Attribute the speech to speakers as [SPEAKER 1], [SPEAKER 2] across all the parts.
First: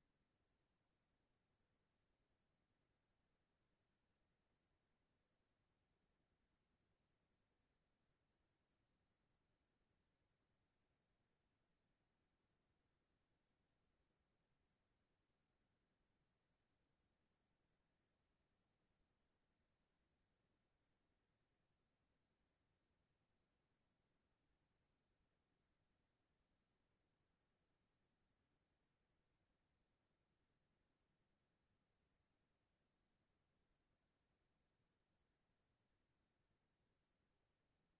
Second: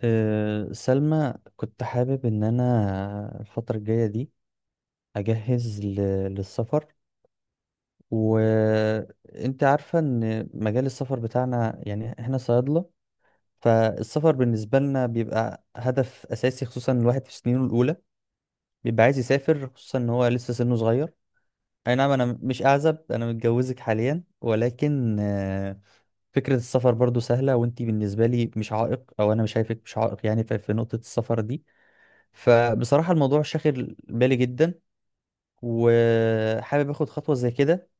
[SPEAKER 1] أه سلمى، كنت حابب إن أنا الفترة الجاية دي أجهز للسفر. وأنت عارفة إن مجال السفر بتاعنا يعني إحنا صيادلة، فالسفر بالنسبة لنا بيبقى هدف أساسي، خصوصا الواحد في سنينه الأولى بيبقى عايز يسافر، خصوصا إن هو لسه سنه صغير. أي نعم أنا مش أعزب، أنا متجوزك حاليا، ولكن فكرة السفر برضو سهلة، وانتي بالنسبة لي مش عائق، او انا مش شايفك مش عائق يعني في نقطة السفر دي. فبصراحة الموضوع شاغل بالي جدا، وحابب اخد خطوة زي كده،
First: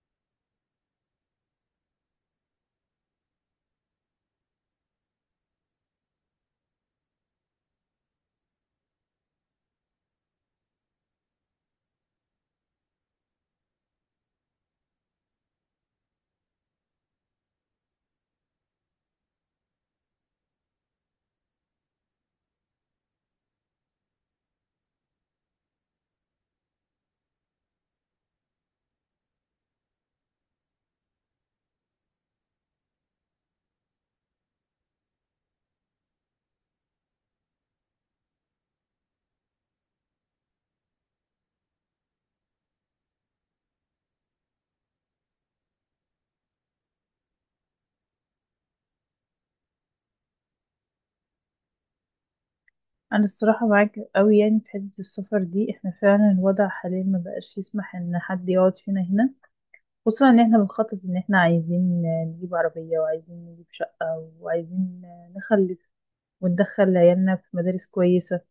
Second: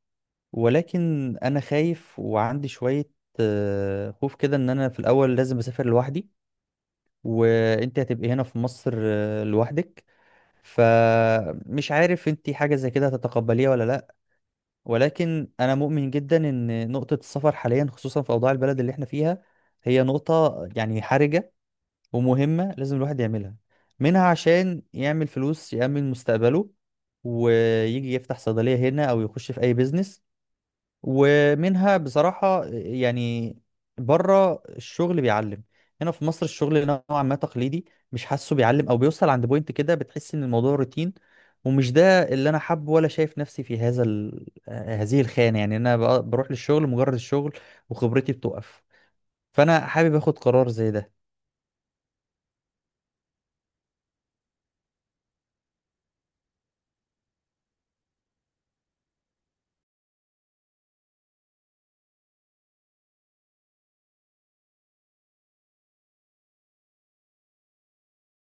[SPEAKER 1] ولكن انا خايف وعندي شوية خوف كده، ان انا في الاول لازم اسافر لوحدي وانت هتبقي هنا في مصر لوحدك. فمش عارف انت حاجة زي كده هتتقبليها ولا لا. ولكن انا مؤمن جدا ان نقطة السفر حاليا، خصوصا في اوضاع البلد اللي احنا فيها، هي نقطة يعني حرجة ومهمة لازم الواحد يعملها. منها عشان يعمل فلوس يأمن مستقبله ويجي يفتح صيدلية هنا أو يخش في أي بيزنس، ومنها بصراحة يعني بره الشغل بيعلم. هنا في مصر الشغل نوعا ما تقليدي، مش حاسه بيعلم أو بيوصل عند بوينت كده بتحس إن الموضوع روتين. ومش ده اللي أنا حابه، ولا شايف نفسي في هذه الخانة، يعني أنا بروح للشغل مجرد الشغل وخبرتي بتوقف. فأنا حابب آخد قرار زي ده.
[SPEAKER 2] انا الصراحه معاك قوي يعني في حته السفر دي، احنا فعلا الوضع حاليا ما بقاش يسمح ان حد يقعد فينا هنا. خصوصا ان احنا بنخطط ان احنا عايزين نجيب عربيه وعايزين نجيب شقه وعايزين نخلف وندخل عيالنا في مدارس كويسه.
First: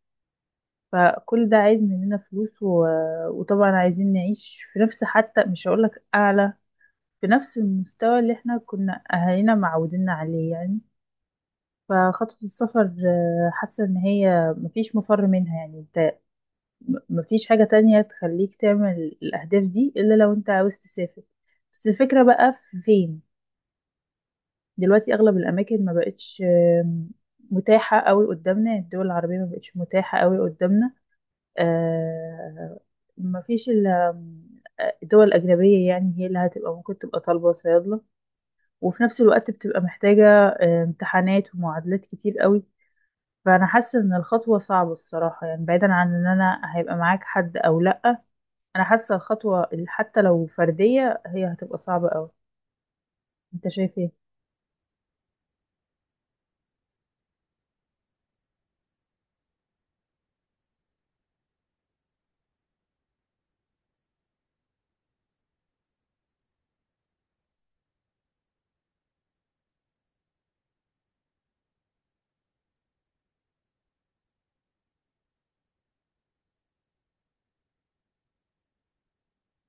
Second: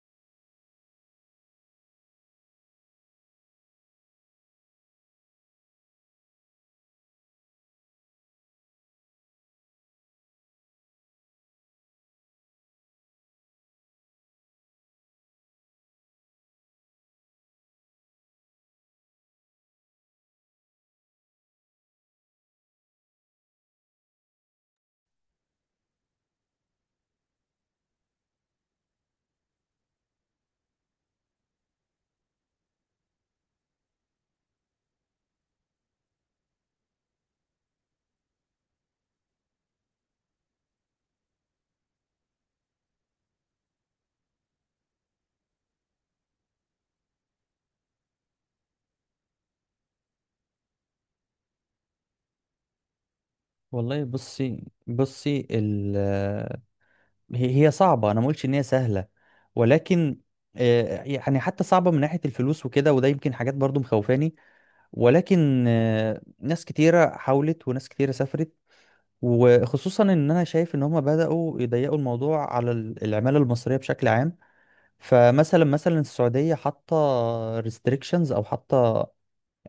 [SPEAKER 2] فكل ده عايز مننا فلوس وطبعا عايزين نعيش في نفس حتى مش هقولك اعلى، في نفس المستوى اللي احنا كنا اهالينا معوديننا عليه يعني. فخطوه السفر آه، حاسه ان هي مفيش مفر منها يعني. مفيش حاجة تانية تخليك تعمل الأهداف دي إلا لو أنت عاوز تسافر. بس الفكرة بقى في فين؟ دلوقتي أغلب الأماكن ما بقتش آم، متاحة قوي قدامنا. يعني الدول العربية ما بقتش متاحة قوي قدامنا. آه، مفيش إلا الدول الأجنبية. يعني هي اللي هتبقى ممكن تبقى طالبة صيادلة، وفي نفس الوقت بتبقى محتاجة آه، امتحانات ومعادلات كتير قوي. فأنا حاسة إن الخطوة صعبة الصراحة، يعني بعيدا عن إن أنا هيبقى معاك حد أو لأ، انا حاسه حتى لو فرديه هي هتبقى صعبه قوي. انت شايف
[SPEAKER 1] والله
[SPEAKER 2] ايه؟
[SPEAKER 1] بصي هي صعبة، أنا ما قلتش إن هي سهلة، ولكن يعني حتى صعبة من ناحية الفلوس وكده، وده يمكن حاجات برضو مخوفاني. ولكن ناس كتيرة حاولت وناس كتيرة سافرت، وخصوصا إن أنا شايف إن هما بدأوا يضيقوا الموضوع على العمالة المصرية بشكل عام. فمثلا السعودية حاطة restrictions أو حاطة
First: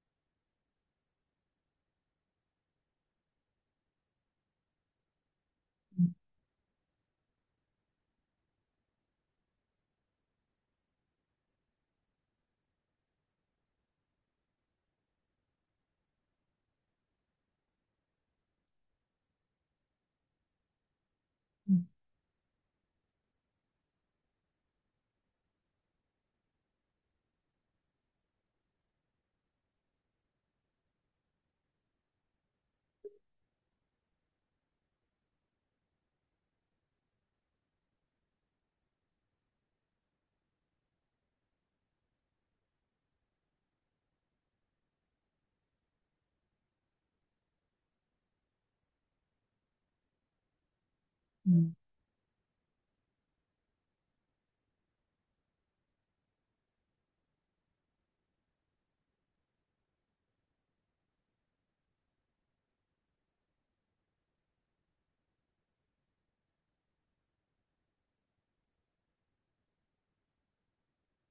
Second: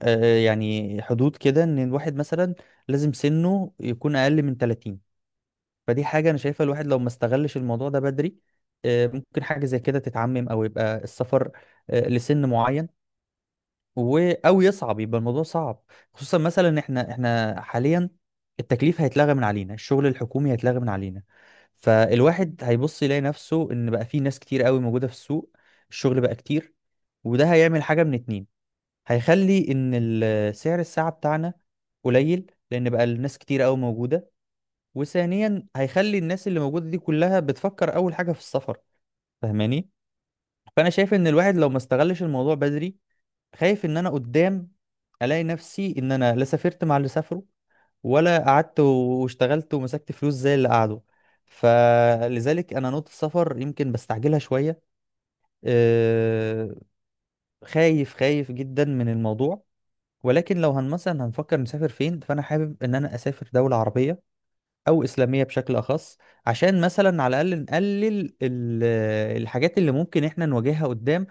[SPEAKER 1] يعني حدود كده، إن الواحد مثلا لازم سنه يكون أقل من 30. فدي
[SPEAKER 2] مم.
[SPEAKER 1] حاجة أنا شايفها، الواحد لو ما استغلش الموضوع ده بدري، ممكن حاجة زي كده تتعمم أو يبقى السفر لسن معين أو يصعب يبقى الموضوع صعب. خصوصا مثلا إن إحنا حاليا التكليف هيتلغى من علينا، الشغل الحكومي هيتلغى من علينا.
[SPEAKER 2] مم.
[SPEAKER 1] فالواحد هيبص يلاقي نفسه إن بقى في ناس كتير قوي موجودة في السوق، الشغل بقى كتير، وده هيعمل حاجة من اتنين. هيخلي إن سعر الساعة بتاعنا قليل لأن بقى الناس كتير قوي موجودة، وثانيا هيخلي الناس اللي موجودة دي كلها بتفكر أول حاجة في السفر، فاهماني؟ فأنا شايف إن الواحد لو ما استغلش الموضوع بدري، خايف إن أنا قدام ألاقي نفسي إن أنا لا سافرت مع اللي سافروا، ولا قعدت واشتغلت ومسكت فلوس زي اللي قعدوا.
[SPEAKER 2] مم.
[SPEAKER 1] فلذلك أنا نقطة السفر يمكن بستعجلها شوية. أه، خايف جدا من الموضوع. ولكن لو هن مثلا هنفكر نسافر فين، فأنا حابب إن أنا أسافر دولة عربية او اسلاميه بشكل اخص، عشان مثلا على الاقل نقلل الحاجات اللي ممكن احنا نواجهها قدام.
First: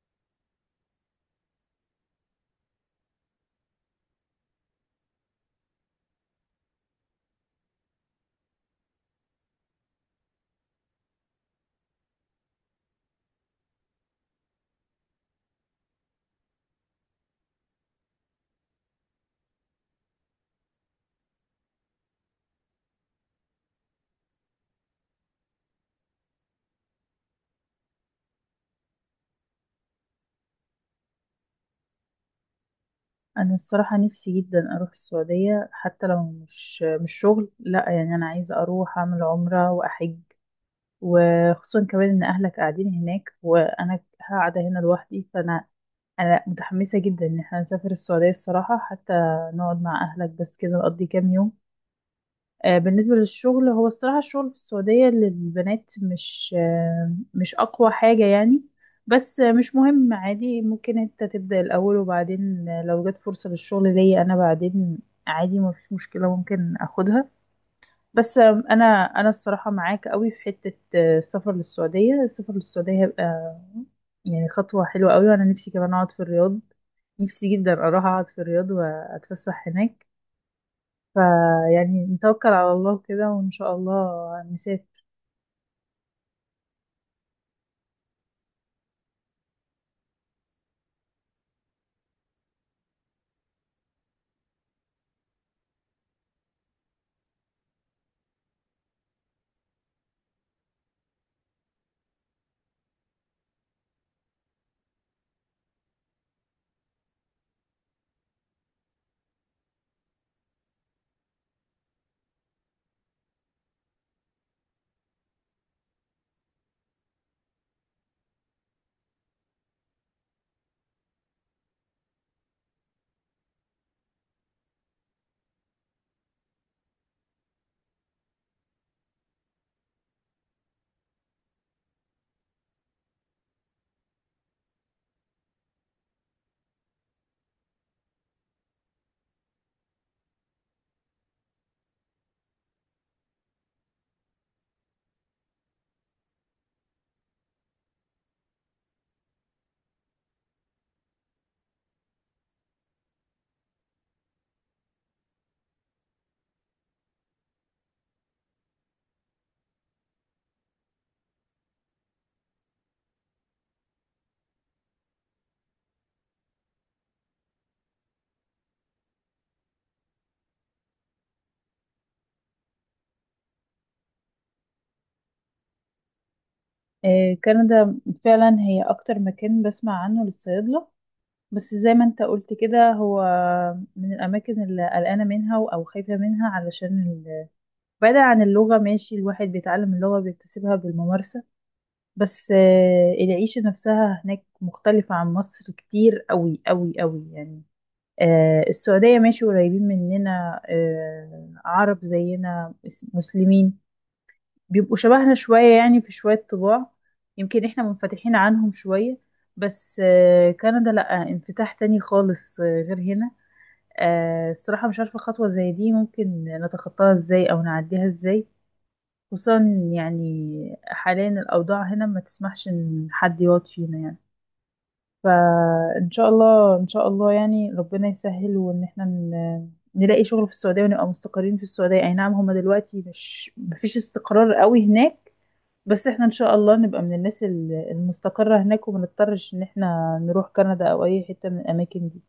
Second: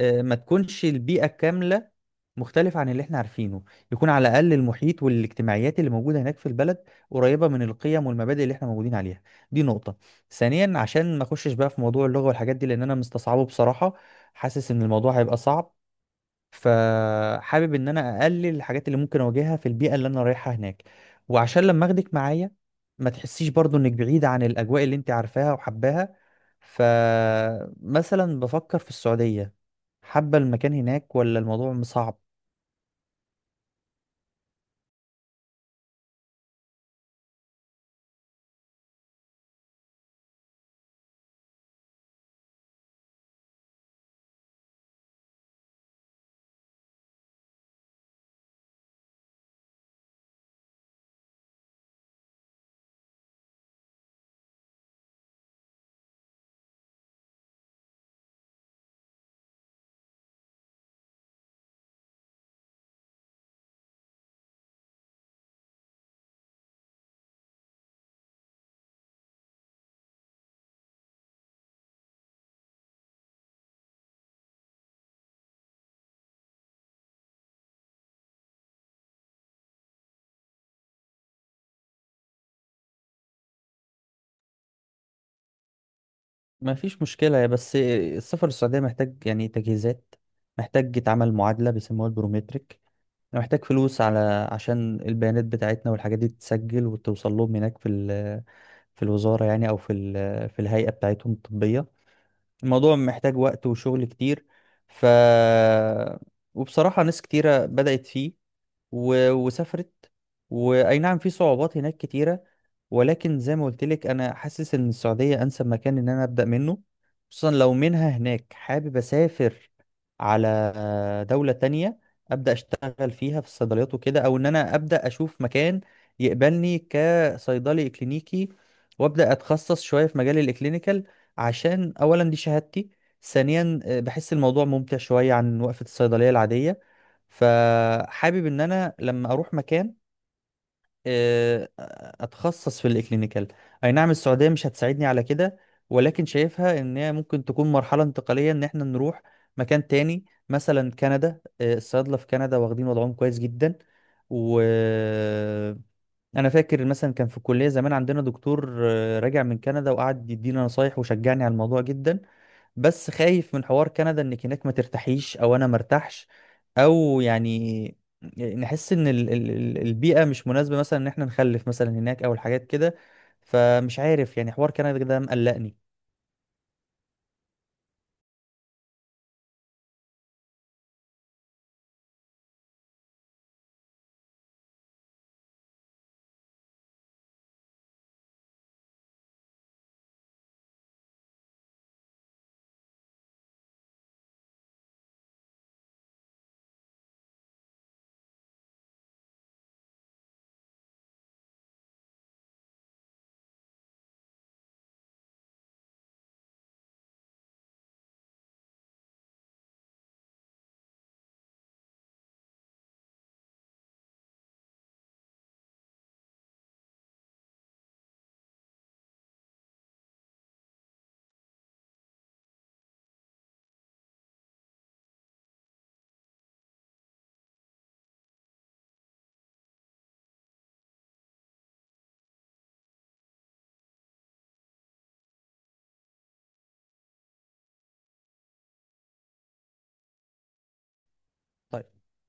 [SPEAKER 1] ما تكونش البيئه كامله مختلفه عن اللي احنا عارفينه، يكون على الاقل المحيط والاجتماعيات اللي موجوده هناك في البلد قريبه من القيم والمبادئ اللي احنا موجودين عليها. دي نقطه. ثانيا عشان ما اخشش بقى في موضوع اللغه والحاجات دي، لان انا مستصعبه بصراحه، حاسس ان الموضوع هيبقى صعب، فحابب ان انا اقلل الحاجات اللي ممكن اواجهها في البيئه اللي انا رايحها هناك. وعشان لما اخدك معايا ما تحسيش برضو انك بعيده عن الاجواء اللي انت عارفاها وحباها. فمثلا بفكر في السعوديه، حابه المكان هناك ولا الموضوع صعب؟
[SPEAKER 2] انا الصراحه نفسي جدا اروح السعوديه. حتى لو مش شغل، لا، يعني انا عايزه اروح اعمل عمره واحج. وخصوصا كمان ان اهلك قاعدين هناك وانا قاعده هنا لوحدي، فانا انا متحمسه جدا ان احنا نسافر السعوديه الصراحه، حتى نقعد مع اهلك بس كده، نقضي كام يوم. آه، بالنسبة للشغل، هو الصراحة الشغل في السعودية للبنات مش آه، مش أقوى حاجة يعني. بس آه، مش مهم، عادي، ممكن انت تبدأ الأول، وبعدين آه، لو جت فرصة للشغل ليا أنا بعدين، عادي ما فيش مشكلة، ممكن أخدها. بس آه، أنا أنا الصراحة معاك قوي في حتة آه، السفر للسعودية. السفر للسعودية هيبقى يعني خطوة حلوة قوي، وأنا نفسي كمان أقعد في الرياض. نفسي جدا أروح أقعد في الرياض وأتفسح هناك. فيعني نتوكل على الله كده وإن شاء الله نسافر.
[SPEAKER 1] ما فيش مشكله يا بس السفر للسعوديه محتاج يعني تجهيزات، محتاج يتعمل معادله بيسموها البروميتريك. أنا محتاج فلوس على عشان البيانات بتاعتنا والحاجات دي تتسجل وتوصل لهم هناك في في الوزارة، يعني أو في في الهيئة بتاعتهم الطبية. الموضوع محتاج وقت وشغل كتير. ف وبصراحة ناس كتيرة بدأت فيه وسافرت. واي نعم في صعوبات هناك كتيره، ولكن زي ما قلت لك انا حاسس ان السعوديه انسب مكان ان انا ابدا منه، خصوصا لو منها هناك حابب اسافر على دوله تانية ابدا اشتغل فيها في الصيدليات وكده، او ان انا ابدا اشوف مكان يقبلني كصيدلي اكلينيكي وابدا اتخصص شويه في مجال الاكلينيكال. عشان اولا دي شهادتي، ثانيا بحس الموضوع ممتع شويه عن وقفه الصيدليه العاديه. فحابب ان انا لما اروح مكان آه، اتخصص في الاكلينيكال. اي نعم السعوديه مش هتساعدني على كده، ولكن شايفها ان هي ممكن تكون مرحله انتقاليه ان احنا نروح مكان تاني مثلا كندا. الصيادله في كندا واخدين وضعهم كويس جدا. وانا فاكر مثلا كان في الكليه زمان عندنا دكتور راجع من كندا، وقعد يدينا نصايح وشجعني على الموضوع جدا. بس خايف من حوار كندا، انك هناك ما ترتاحيش او انا مرتاحش، او يعني نحس ان البيئة مش مناسبة، مثلا ان احنا نخلف مثلا هناك، او الحاجات كده. فمش عارف يعني حوار كندا ده مقلقني.
[SPEAKER 2] آه، كندا فعلا هي أكتر مكان بسمع عنه للصيادلة. بس زي ما انت قلت كده، هو من الأماكن اللي قلقانة منها أو خايفة منها، بعيدا عن اللغة، ماشي، الواحد بيتعلم اللغة بيكتسبها بالممارسة. بس آه، العيشة نفسها هناك مختلفة عن مصر كتير قوي قوي قوي يعني. آه، السعودية ماشي، قريبين مننا، آه، عرب زينا، مسلمين، بيبقوا شبهنا شوية يعني في شوية طباع. يمكن احنا منفتحين عنهم شوية. بس آه، كندا لأ، انفتاح تاني خالص آه، غير هنا. آه، الصراحة مش عارفة خطوة زي دي ممكن نتخطاها ازاي أو نعديها ازاي. خصوصا يعني حاليا الأوضاع هنا ما تسمحش إن حد يقعد فينا يعني. فإن شاء الله، إن شاء الله يعني ربنا يسهل، وإن احنا نلاقي شغل في السعودية ونبقى مستقرين في السعودية. أي نعم هما دلوقتي مش مفيش استقرار قوي هناك، بس احنا ان شاء الله نبقى من المستقرة هناك، وما نضطرش ان احنا نروح كندا او اي حتة من
[SPEAKER 1] طيب،
[SPEAKER 2] الاماكن دي.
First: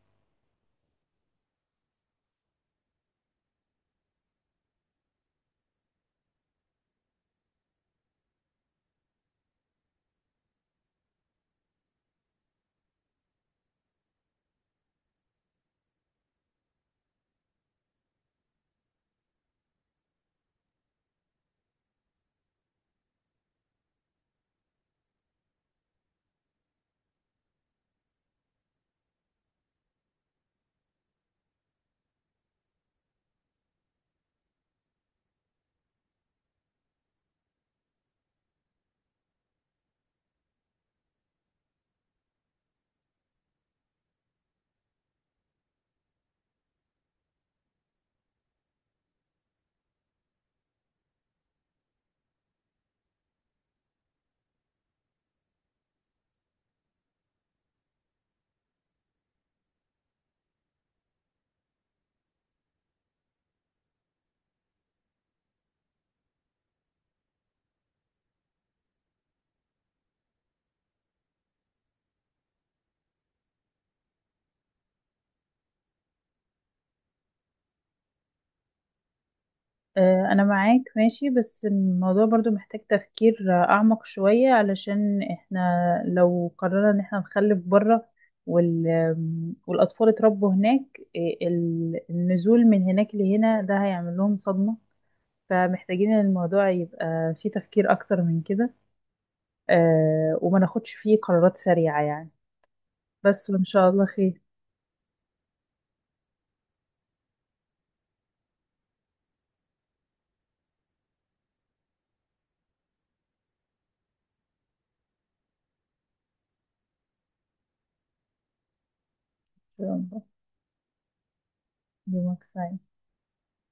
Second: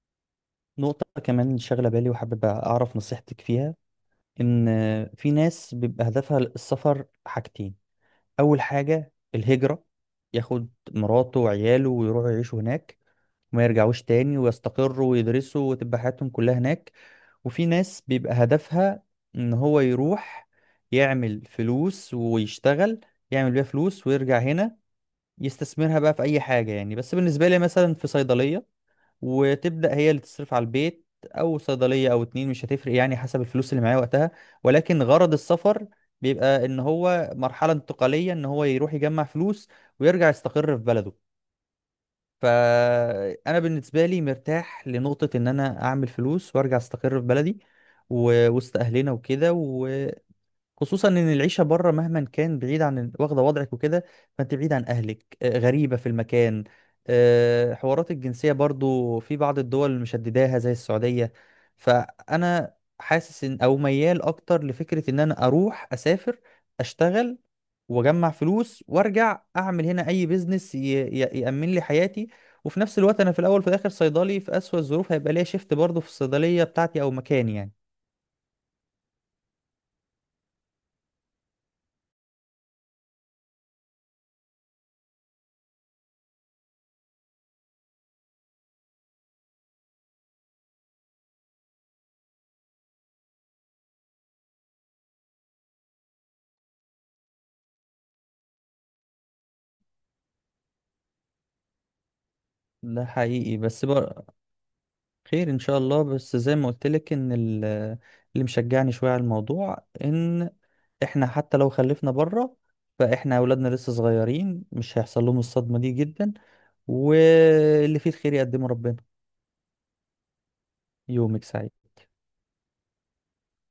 [SPEAKER 1] نقطة كمان شاغلة بالي وحابب اعرف نصيحتك فيها، ان في ناس بيبقى هدفها السفر حاجتين. اول حاجة الهجرة، ياخد مراته وعياله ويروحوا يعيشوا هناك وما يرجعوش تاني، ويستقروا ويدرسوا وتبقى حياتهم كلها هناك. وفي ناس بيبقى هدفها ان هو يروح يعمل فلوس ويشتغل، يعمل بيها فلوس ويرجع هنا يستثمرها بقى في اي حاجة، يعني بس بالنسبة لي مثلا في صيدلية، وتبدأ هي اللي تصرف على البيت، او صيدلية او اتنين مش هتفرق يعني، حسب الفلوس اللي معايا وقتها. ولكن غرض السفر بيبقى ان هو مرحلة انتقالية، ان هو يروح يجمع فلوس ويرجع يستقر في بلده. فانا بالنسبه لي مرتاح لنقطه ان انا اعمل فلوس وارجع استقر في بلدي وسط اهلنا وكده. خصوصا ان العيشه بره مهما كان بعيد عن واخده وضعك وكده، فانت بعيد عن اهلك، غريبه في المكان، حوارات الجنسيه برضو في بعض الدول مشدداها زي السعوديه. فانا حاسس ان او ميال اكتر لفكره ان انا اروح اسافر اشتغل واجمع فلوس وارجع اعمل هنا اي بيزنس يامن لي حياتي. وفي نفس الوقت انا في الاول وفي الاخر صيدلي، في اسوأ الظروف هيبقى ليا شيفت برضو في الصيدليه بتاعتي او مكاني يعني.
[SPEAKER 2] آه، انا معاك ماشي، بس الموضوع برضو محتاج تفكير آه، اعمق شوية، علشان احنا لو قررنا ان احنا نخلف بره آم، والاطفال اتربوا هناك آه، النزول من هناك لهنا ده هيعمل لهم صدمة. فمحتاجين ان الموضوع يبقى فيه تفكير اكتر من كده آه، وما ناخدش فيه قرارات سريعة يعني.
[SPEAKER 1] ده
[SPEAKER 2] بس
[SPEAKER 1] حقيقي
[SPEAKER 2] وان
[SPEAKER 1] بس.
[SPEAKER 2] شاء الله خير.
[SPEAKER 1] خير ان شاء الله. بس زي ما قلت لك ان اللي مشجعني شويه على الموضوع ان احنا حتى لو خلفنا بره، فاحنا اولادنا لسه صغيرين مش هيحصل لهم الصدمه دي جدا. واللي فيه الخير يقدمه ربنا.
[SPEAKER 2] إن شاء الله.
[SPEAKER 1] يومك سعيد.
[SPEAKER 2] يومك سعيد.